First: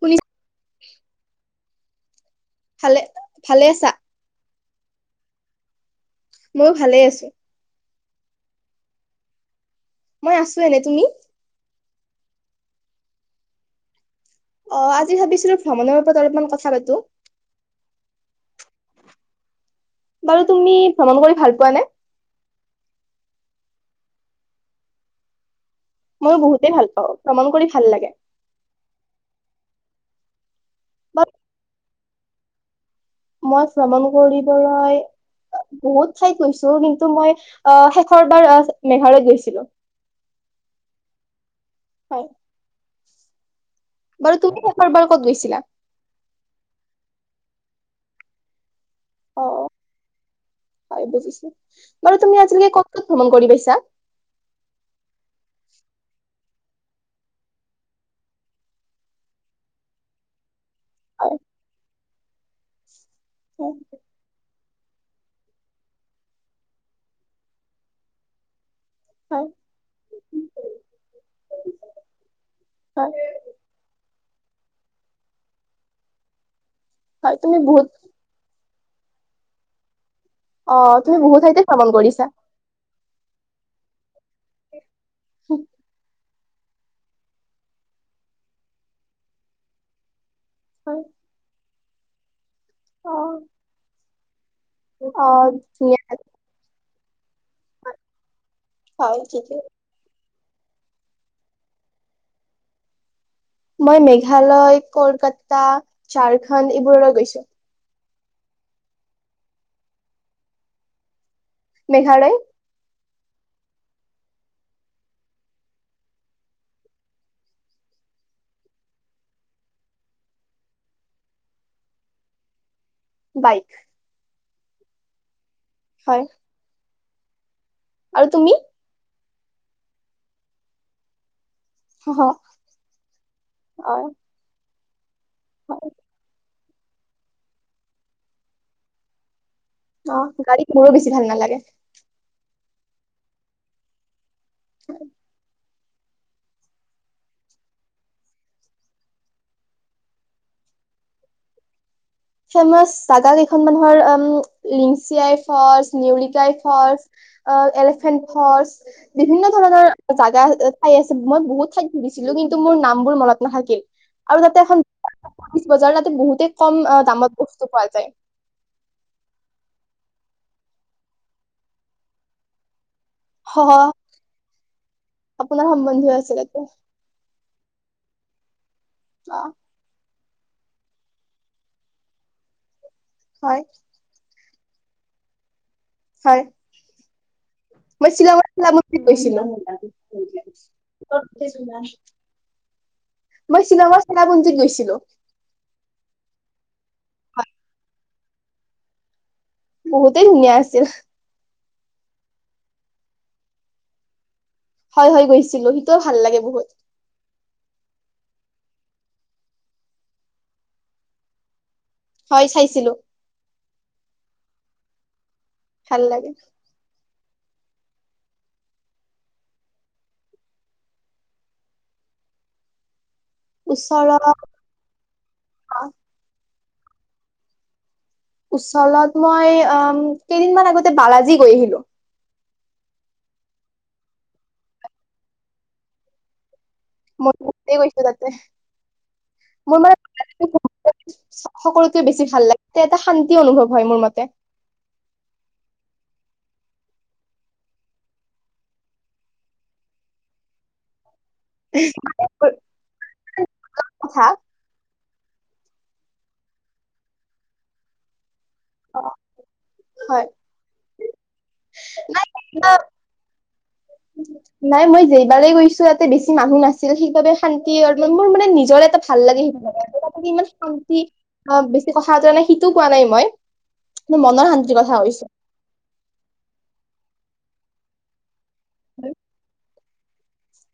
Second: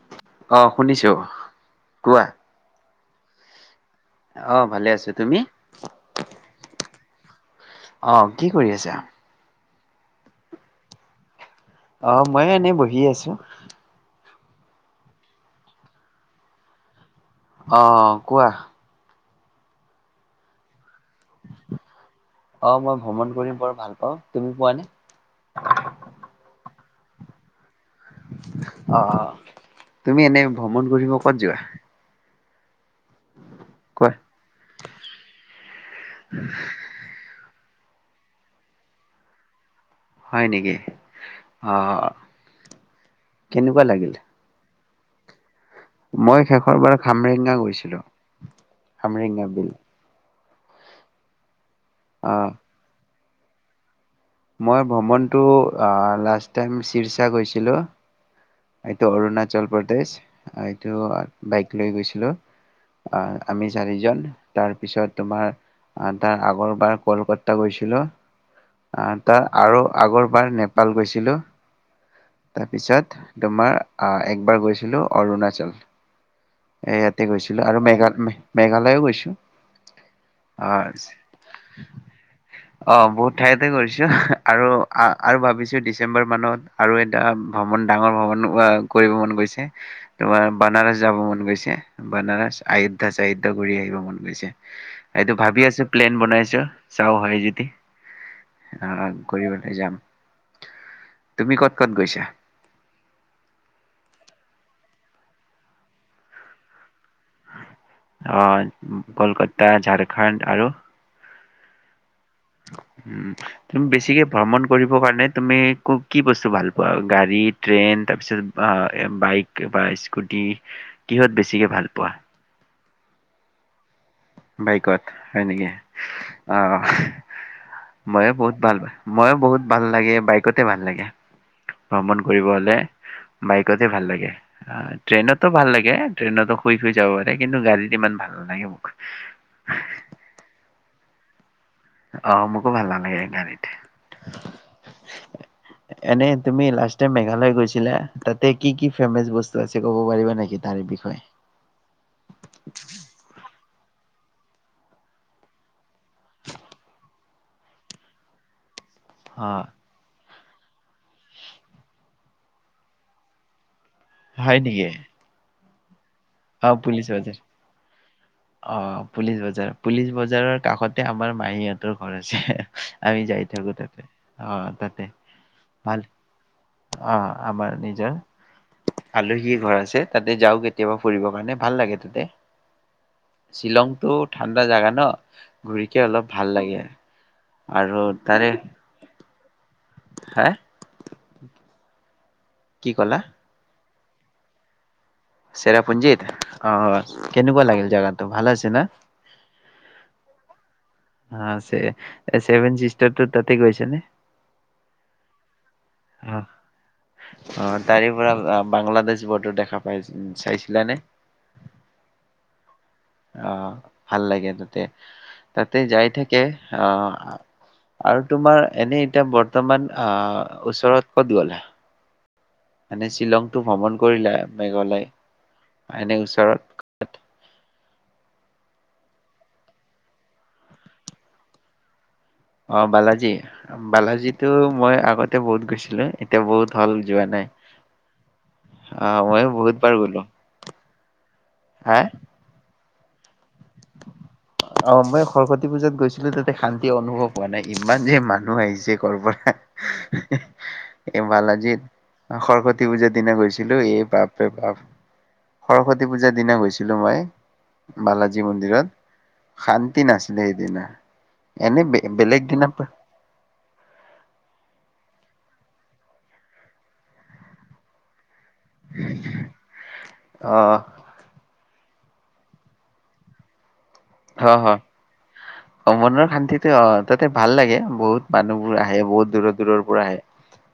শুনি অ শুনিছোঁ। কোৱা। ভালে, ভালে আছা? অ, ভালে আছো। তুমি? ময়ো ভালে আছো। অ, কি কৰি আছা? মই আছো এনে। তুমি? অ, মই এনেই বহি আছো। অ, আজি ভাবিছিলো ভ্ৰমণৰ ওপৰত অলপমান কথা পাতো। অ কোৱা। বাৰু তুমি ভ্ৰমণ কৰি ভাল পোৱা নে? অ মই ভ্ৰমণ কৰি বৰ ভাল পাওঁ। তুমি পোৱা নে? অ, ভ্ৰমণ কৰি ভাল লাগে। অ, তুমি এনে ভ্ৰমণ কৰিব বা ক'ত যোৱা? মই ভ্ৰমণ কোৱা কৰিবলৈ বহুত ঠাইত গৈছো, কিন্তু মই অ শেষৰ বাৰ মেঘালয়ত গৈছিলো। হয় নেকি? অ। হয় কেনেকুৱা লাগিল? তাৰ পৰা ক'ত গৈছিলা? মই শেষৰ বাৰ খামৰেঙা গৈছিলো। অ খনৰেঙা বিল। হয় বুজিছো। বাৰু অ তুমি আজিলৈকে ক'ত ক'ত ভ্ৰমণ কৰি পাইছা? মই ভ্ৰমণটো লাষ্ট টাইম চিৰচা গৈছিলোঁ। এইটো অৰুণাচল প্ৰদেশ, হয়। হয় এইটো বাইক লৈ গৈছিলো। অ, আমি হয় চাৰিজন। তাৰপিছত তোমাৰ আহ তাৰ আগৰবাৰ কলকাতা গৈছিলো। অ', তাৰ হয় আৰু আগৰবাৰ নেপাল গৈছিলো। হয় তাৰপিছত, তোমাৰ আহ একবাৰ গৈছিলোঁ অৰুণাচল। এ ইয়াতে হয় তুমি গৈছিলো আৰু বহুত মেঘাল মেঘা মেঘালয়ো গৈছোঁ। অ তুমি বহুত ঠাইতে ভ্ৰমণ কৰিছা। অ বহুত ঠাইতে কৰিছো আৰু আহ আৰু ভাবিছো ডিচেম্বৰ মানত আৰু এটা ভ্ৰমণ ডাঙৰ ভ্ৰমণ, আহ কৰিব মন গৈছে। তোমাৰ বানাৰাছ হয় যাব মন গৈছে বানাৰাছ আয়োদ্ধা অ চায়োদ্ধা ঘুৰি আহিব মন গৈছে। অ', এইটো ভাবি আছো ধুনীয়া প্লেন বনাইছো। চাও হয় য দি, আহ হয় ঠিকে। কৰিবলৈ যাম। তুমি ক'ত ক'ত গৈছা? মই মেঘালয়, কলকাতা, ঝাৰখণ্ড এইবোৰলৈ গৈছো। অ', কলকাতা, ঝাৰখণ্ড আৰু মেঘালয় উম, তুমি বেছিকে ভ্ৰমণ কৰিব কাৰণে তুমি কি বস্তু ভাল পোৱা গাড়ী, ট্ৰেইন তাৰ পিছত বাইক বা স্কুটি কিহত বেছিকে ভাল পোৱা? বাইক। বাইকত। হয় নেকি, হয় অ। আৰু ময়ো তুমি? বহুত ভাল ময়ো বহুত ভাল লাগে, বাইকতে ভাল লাগে। অ', ভ্ৰমণ কৰিব হলে, বাইকতহে ভাল হয় লাগে, আহ। ট্ৰেইনতো ভাল লাগে, ট্ৰেইনতো শুই শুই যাব পাৰে কিন্তু গাড়ীত ইমান ভাল নালাগে মোক। অ গাড়ীত মোৰো বেছি ভাল নালাগে। আহ, মোকো ভাল নালাগে এই গাড়ীত। হয় [inaudible] এনে তুমি লাষ্ট টাইম মেঘালয় গৈছিলা, তাতে কি কি ফেমাচ বস্তু আছে ক'ব পাৰিবা নেকি তাৰ বিষয়ে? পিছত মই, সাদা দেখোন মানুহৰ অ লিংচিয়াই ফলচ, নিউলিকাই ফলচ, এলিফেণ্ট ফলচ বিভিন্ন অ', ধৰণৰ জাগা ঠাই আছে, মই বহুত ঠাইত ফুৰিছিলো কিন্তু মোৰ নাম বোৰ মনত নাথাকিল। হয় নেকি কি বজাৰত বহুতে কম দামত বস্তু পোৱা যায়। অ পুলিচ বজাৰ পুলিচ বজাৰ বজাৰৰ কাষতে আমাৰ মাহীহঁতৰ ঘৰ আছে আমি যাই হ থাকো তাতে অ তাতে আপোনাৰ ভাল সম্বন্ধীয় আছিলে ত' অ আমাৰ নিজৰ অ'। আলহীৰ ঘৰ আছে তাতে যাওঁ কেতিয়াবা ফুৰিবৰ কাৰণে ভাল লাগে ততে হয় শ্বিলংটো ঠাণ্ডা জাগা ন ঘূৰিকে অলপ হয় ভাল লাগে আৰু মই শ্বিলঙত মছ ম গৈছিলো হে উ মই শ্বিলঙত চেৰাপুঞ্জীত গৈছিলো চেৰাপুঞ্জিত আহ হয়, কেনেকুৱা লাগিল জোগাটো ভাল আছে না বহুতেই ধুনীয়া আছিল চেভন চিষ্টাৰটো তাতে গৈছে নে হয় হয় গৈছিলোি অ অ তাৰে বাংলাদেশ বৰ্ডাৰ দেখা পাই চাইছিলানে হয় চাইছিলো। আহ ভাল লাগে তাতে। তাতে ভাল যাই লাগে থাকে আহ। আৰু তোমাৰ এনেই এতিয়া বৰ্তমান আহ ওচৰত ক'ত গ'ল। হয় শ্বিলংটো ভ্ৰমণ ওচৰত কৰিলা মেঘালয় এনে ওচৰত। তাত। উচলত মই কেইদিনমান আগতে বালাজী গৈ আহিলো। অ বালাজী বালাজীতো মই আগতে বহুত গৈছিলো এতিয়া বহুত। হ'ল যোৱা নাই। মই গৈছো তাতে অ ময়ো বহুত মোৰ বাৰ গ'লো মানে হা সকলোতে বেছি ভাল লাগে। তে এটা শান্তি অনুভৱ হয় মোৰ মতে। অ মই সৰস্বতী পূজাত গৈছিলো তাতে শান্তি অনুভৱ হোৱা নাই ইমান যে মানুহ আহিছে কৰ'ৰ পৰা। এই ভালাজিত সৰস্বতী পূজাৰ দিনা গৈছিলো এই কথা পাপে পাপ। সৰস্বতী পূজাৰ দিনা গৈছিলো মই বালাজ। যি মন্দিৰত। অ শান্তি হয় নাছিলিলে এই দিনা এনে বেলেগ কিবা দিনা। নাই মই যেইবাৰেই গৈছো ইতে বেছি মানুহ নাছিল সেইবাবে শান্তি অলমান মোৰ মানে। নিজৰ এটা ভাল লাগে সেইে আৰুে ইমান আহ শান্তি বেছি। কথাতৰা নাই সিটো কোৱা নাই মই। কিন্তু মনৰ অ শান্তিৰ হয় কথা কৈছো অ মনৰ শান্তিতে অ তাতে। ভাল লাগে বহুত। মানুহবোৰ আহে বহুত দূৰ দূৰ। পুৰাই।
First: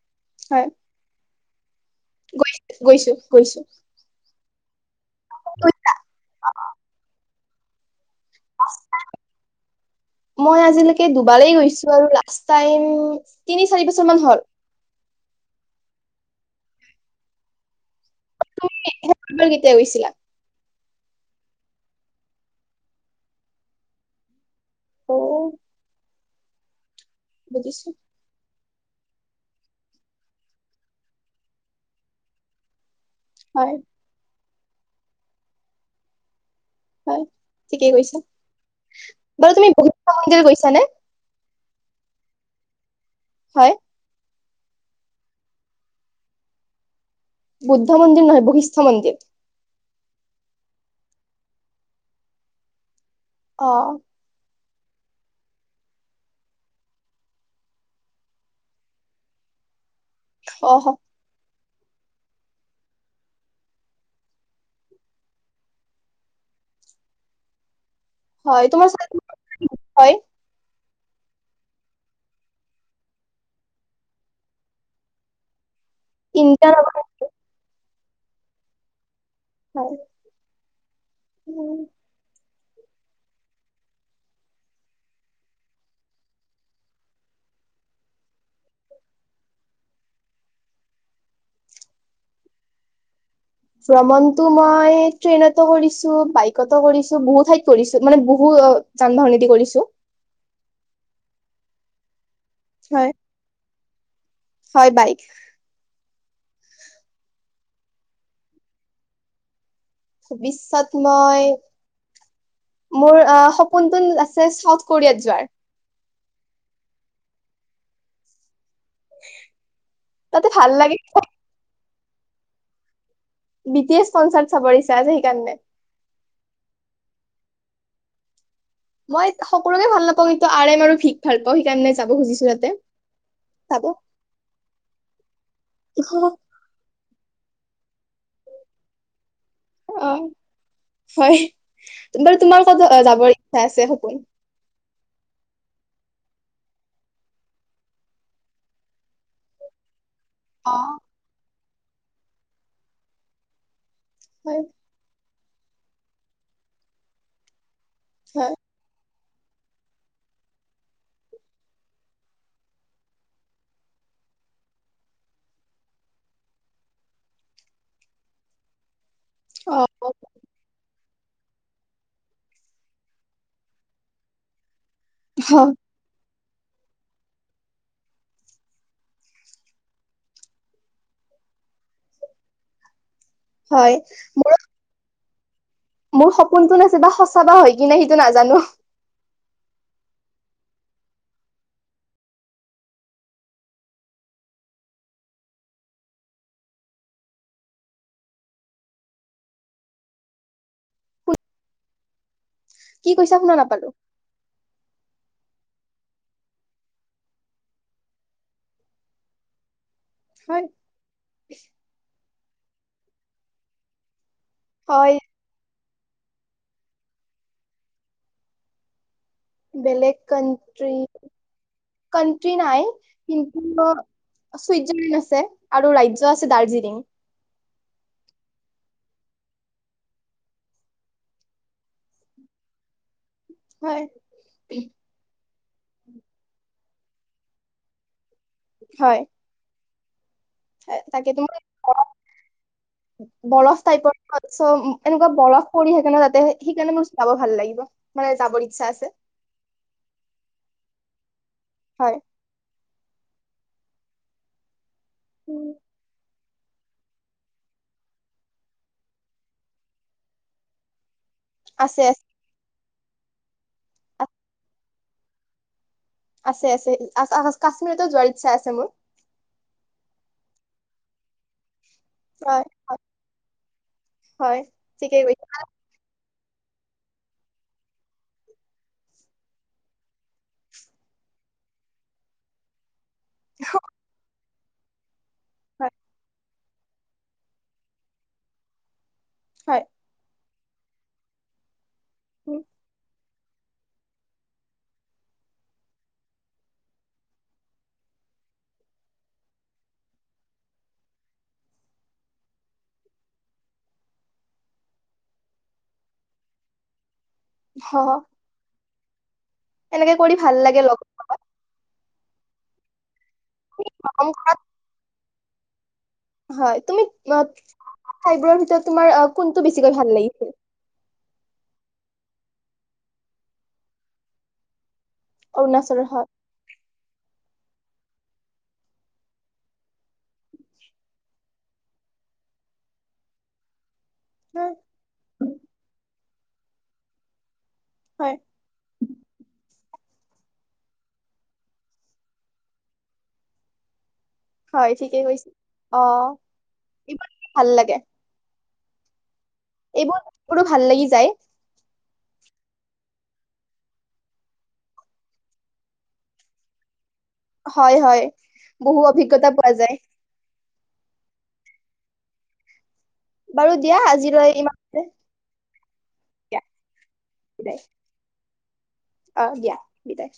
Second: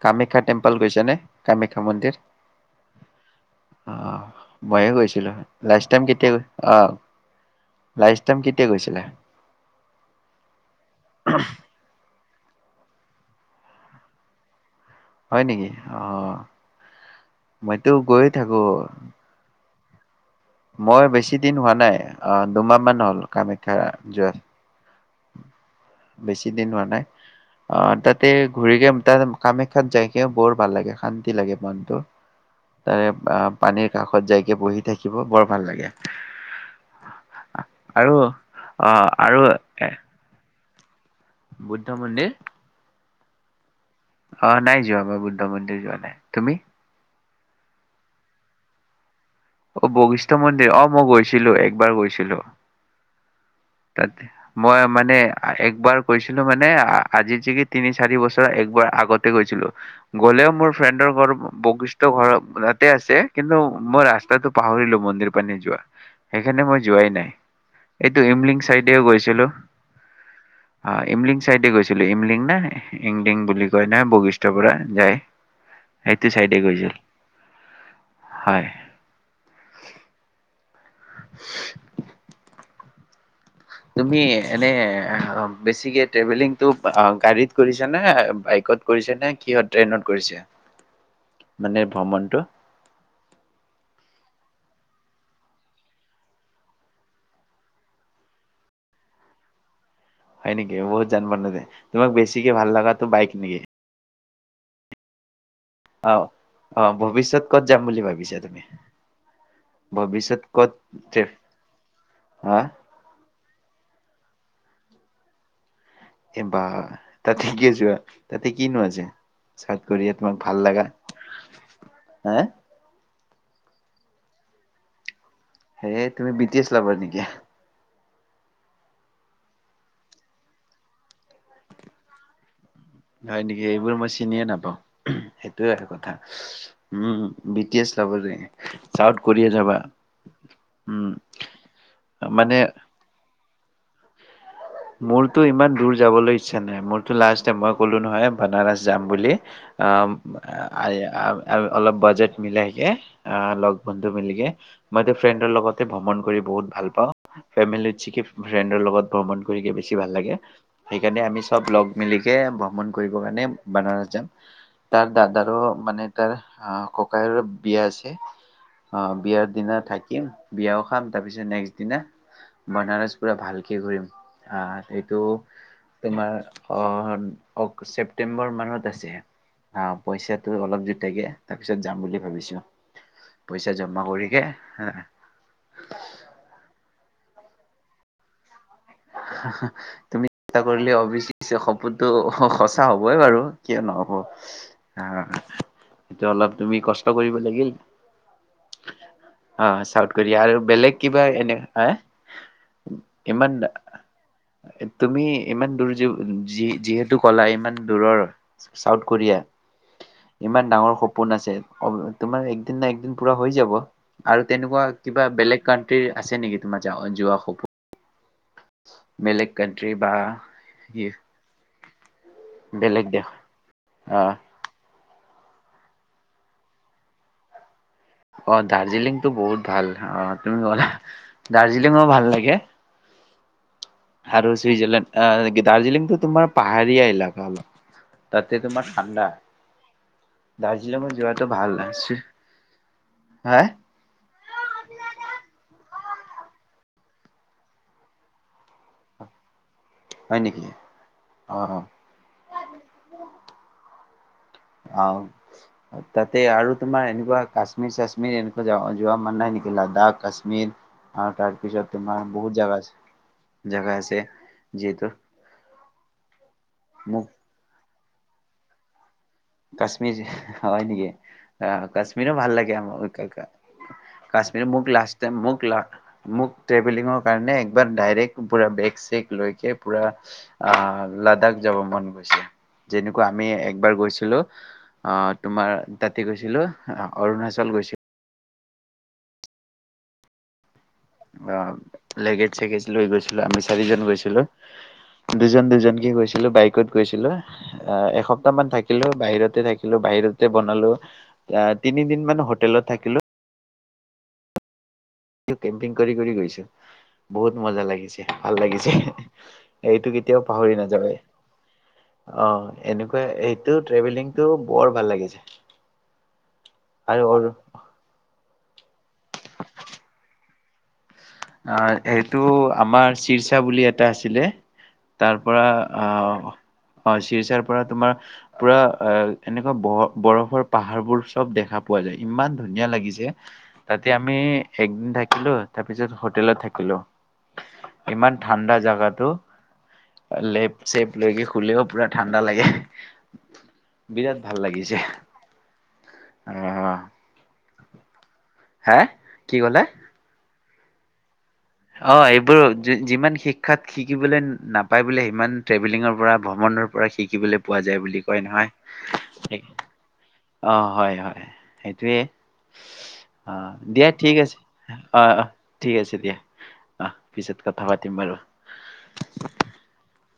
কামাখ্যা টেম্পল গৈছেনে। কাম্যখা। গৈছ গৈছো গৈছো। মাএ গৈছে। লা টাই কেতিয়াৈ আহ। মই আজিলৈকে দুবাৰেই গৈছো আৰু লাষ্ট। টাইম তিনি চাৰি বছৰ মান হ'ল। হয় নেকি অ মই। মই তো গৈয়ে থাকো। এবাৰ কেতিয়া গৈ চিলা। মই বেছি দিন হোৱা নাই আহ দুমাহ মান হল কামাখ্যা যোৱা। অহ। বেছি দিন হোৱা নাই। অ তাতে ঘূৰি গে তাৰ কামাখ্যাত যাইকও বৰ ভাল লাগে শান্তি লাগে মনটো তাৰে অ হয় পানীৰ কাষত যায় বহি থাকিব বৰ ভাল লাগে হয় ঠিকেই আৰু কৈছা আহ আৰু বাৰু তুমি এ বহুত মন্দিৰ গৈছ নে বুদ্ধ মন্দিৰ হয় অ নাই যোৱা মই বুদ্ধ মন্দিৰ যোৱা নাই তুমি বুদ্ধ মন্দিৰ নহয় বশিষ্ঠ মন্দিৰ অ বশিষ্ঠ মন্দিৰ অ মই গৈছিলো একবাৰ গৈছিলো অ ততি মই মানে একবাৰ গৈছিলো মানে আজি যে কি তিনি চাৰি বছৰ একবাৰ আগতে গৈছিলো গ'লেও মোৰ অ ফ্ৰেণ্ডৰ ঘৰত বশিষ্ঠ ঘৰ তাতে আছে কিন্তু মই ৰাস্তাটো পাহৰিলো মন্দিৰ পানী যোৱা সেইখণে মই যোৱাই নাই এইটো ইমলিং হয় তোমাৰ চাইদও চাগে- গৈছিলো হয় অ ইমলিং চাইডে গৈছিলো ইমলিং ন ইমলিং বুলি কয় ন বশিষ্টৰ পৰা যায় । সেইটো চাইডে ইণ্ডিয়ান গৈছিল । হয় হয় উম তুমি এনে বেছিকে্ৰেভেলিংটো গাড়ীত কৰিছ নে বাইকত কৰিছ নে কিহত ট্ৰেইনত কৰিছে মানে ভ্ৰমণটো ভ্ৰমণতো মই ট্ৰেইনতো কৰিছো বাইকতো কৰিছো বহু ঠাইত কৰিছো মানে বহু যান বাহনদি কৰিছো হয় নেকি বহুত জানিব নতে তোমাক বেছি বেছিকে ভাল লগাগাটোো হয়। বাইকে হয় বাইক আহ আহ ভৱিষ্যত কত যাম বুলি ভাবিছা তুমি ভৱিষ্যত মই হা মোৰ আহ কোন কোন আছে চাউথ কোৰিয়াত যোৱাৰ এই বা তাতেকে যোৱা তাতে কিনো আছে চাট কৰি তোমাক তাতে ভাল লগাগা লাগে হে বি টি এছ কনচাৰ্ট চাবছা হে তুমি বিটিছ লভাৰ নেকি মই সকলোকে ভাল নাপাওঁ সু আৰেইম আৰু ভিক ভাল পাওঁ সেইকাৰণে যাব খুজিছো তাতে হয় নেকি চাব। এইবোৰ মই চিনিয়ে নাপাওঁ সেইটোয়ে এক কথা অ উম বি টি এছ লব লাগে চাউ অ হয় বাৰু মানে তোমাৰ ক যাব চাইছে সপোন মোৰতো ইমান দূৰ যাবলৈ ইচ্ছা নাই মোৰতো লাষ্ট মই ক'লো নহয় বনাৰস যাম বুলি অ অ আ অলপ বাজেট মিলাইকে অ লগ বন্ধ মিলিগে হয় ফ্ৰেণ্ডৰ লগতে ভ্ৰমণ কৰি বহুত ভাল পাওঁ ফেমিলিত চিকে হয়। ফ্ৰেণ্ডৰ লগত । পামমান বেছি ভাল লাগে সেইকাৰণে আমি চব লগ মিলিকে ভ্ৰমণ কৰিব কাৰণে বানাৰস যাম তাৰ দাদাৰো মানে তাৰ ককায়ৰ বিয়া আছে অ বিয়াৰ দিনা থাকিম অ। বিয়াও খাম তাৰ পিছত নেক্সট দিনা বনাৰাজ পোৰা ভালকে ঘূৰিম অহ তো তোমাৰ অ কওঁক ছেপ্টেম্বৰ মানত আছে আহ পইচা অলপ যেতিয়াকে তাৰপিছত যাম বুলি ভাবিছো পইচা হয় জমা কৰিকে হে চাবা হয় কি ননে সেইটো নাজানো বাব তুমি চেষ্টা কৰিলে অবি সপোনতটো সঁচা হবে বাৰু কিয় নহব সটো অলপ তুমি কষ্ট কৰিব লাগিল অ চাউথ কৰিয়াৰ আৰু বেলেগ কিবা এনে হ কি কৈছা ইমান শুনা নাপালো তুমি ইমান দূৰ যি যিহেতু কলা ইমান দূৰৰ চাউথ কোৰিয়া হয় ইমান ডাঙৰ সপোন আছে তোমাৰ দিন ন একদিন পুৰা হৈ যাব আৰু তেনেকুৱা হয় কিবা বেলেগ ক আছে নেকি তোমাৰ য যোৱা সপো বা বেলেগ কাট্ৰি ই- কাট্ৰি নাই বেলেগ দেশ কিন্তু আহ চুইজাৰলেণ্ড আছে আৰু ৰাজ্য আছে দাৰ্জিলিং অ দাৰ্জিলিংতটো বহুত ভাল অ তুমি গলা দাৰ্জিলিঙো ভাল লাগে হয় আৰু সুইজাৰলেণ্ড দাৰ্জিলিংটোো তোমাৰ পাহ কাল [unintelligible] তাতে তোমাৰ হয় ঠাণ্ডা দাৰ্জিলিঙত তাকে যোৱাটো ভাল চুই- তোমাৰ হা বৰফ টাইপৰ এনেকুৱা বৰফ পৰি থাকে সে তাতে সেইকাৰণে মোৰ যাব ভাল লাগিব মানে যাবৰ ইচ্ছা আছে হয় নেকি আহ হ হয় উ [inaudible] অ উম, তাত তে আৰু তোমাৰ এনেকুৱা কাশ্মীৰ চাশ্মীৰ এনেকুৱা য যোৱা মান নাই নেকি লাডাখ কাশ্মীৰ আৰু তাৰ পিছত আছে তোমাৰ আছে বহুত জাগা আছে জগা আছে যিটো আছে আছে আ আ ক যোৱাৰ ইচ্ছা আছে মোৰ কাশ্মীৰি হয়নেকি আহ কাশ্মীৰো ভাল হয় লাগোৰ হয় কাশ্মীৰ মোক ঠিকেই লাষ্ট কৈছা মোক লা মোক ট্ৰেভেলিঙৰ কাৰণে একবাৰ ডাইৰেক্ট পুৰা বেগ চেগ লৈকে পুৰা লাডাখ যাব মন গৈছে যেনেকুৱা আমি একবাৰ গৈছো হেল্ল' অ তোমাৰ হয় তাতে গৈছিলোঁ।। অৰুণাচল গৈছিল। হয় অ লেগেজ উম, চেগেজ লৈ গৈছে। আমি চাৰিজন গৈছিলো দুজন দুজনকে গৈছিলো, বাইকত গৈছিলো অ এসপ্তাহ মান থাকিলো, বাহিৰতে থাকিলো, বাহিৰতে বনালো, অ তিনিদিন মান হোটেলত থাকিলো। তেওঁ কেম্পিং কৰি কৰি গৈছে বহুত মজা হ হ। লাগিছে ভাল লাগিছে। এইটো এনেকে কৰি কেতিয়াও ভাল পাহৰি লাগে লগ নাযাাৱে অ। এনেকুৱা এইটো পাম। ট্ৰেভেলিংটো বৰ ভাল লাগিছে হয় তুমি অ, আৰু। ঠাইবোৰৰ ভিতৰত তোমাৰ কোনটো বেছিকৈ ভাল লাগিছিল অ সেইটো আমাৰ চিৰচা বুলি এটা আছিলে। তাৰ পৰা অৰুণাচলৰ হয় চিৰচাৰ পৰা তোমাৰ পুৰা এ এনেকুৱা ব বৰফৰ পাহাৰবোৰ চব দেখা পোৱা যায় ইমান ধুনীয়া লাগিছে তাতে আমি একদিন থাকিলো তাৰপিছত- হোটেলত থাকিলো। ইমান হয় ঠাণ্ডা জোগাটো। লেপ চেপ লৈকে শুলেও পুৰা ঠাণ্ডা লাগে। বিৰাট ভাল হয় লাগিছে ঠিকেই কৈছো অ আহ ইমান ভাল লাগে। হে এইবোৰ বোলো ভাল লাগি যায়। অ এইবোৰ যিমান শিক্ষাত শিকিবলৈ নাপায় বোলে সিমান ট্ৰেভেলিঙৰ পৰা ভ্ৰমণৰ পৰা পৰা শিকিবলৈ পোৱা হয় যায় বুলি হয় কয় নহয়। বহু অভিজ্ঞতা অ পোৱা যায় হয় হয় সেইটোৱে। অ বাৰু দিয়া ঠিক আজিলৈ আছে ইমান অ অ ঠিক আছে দিয়া। আহ পিছত বিদায় কথা পাতিম বাৰু। এক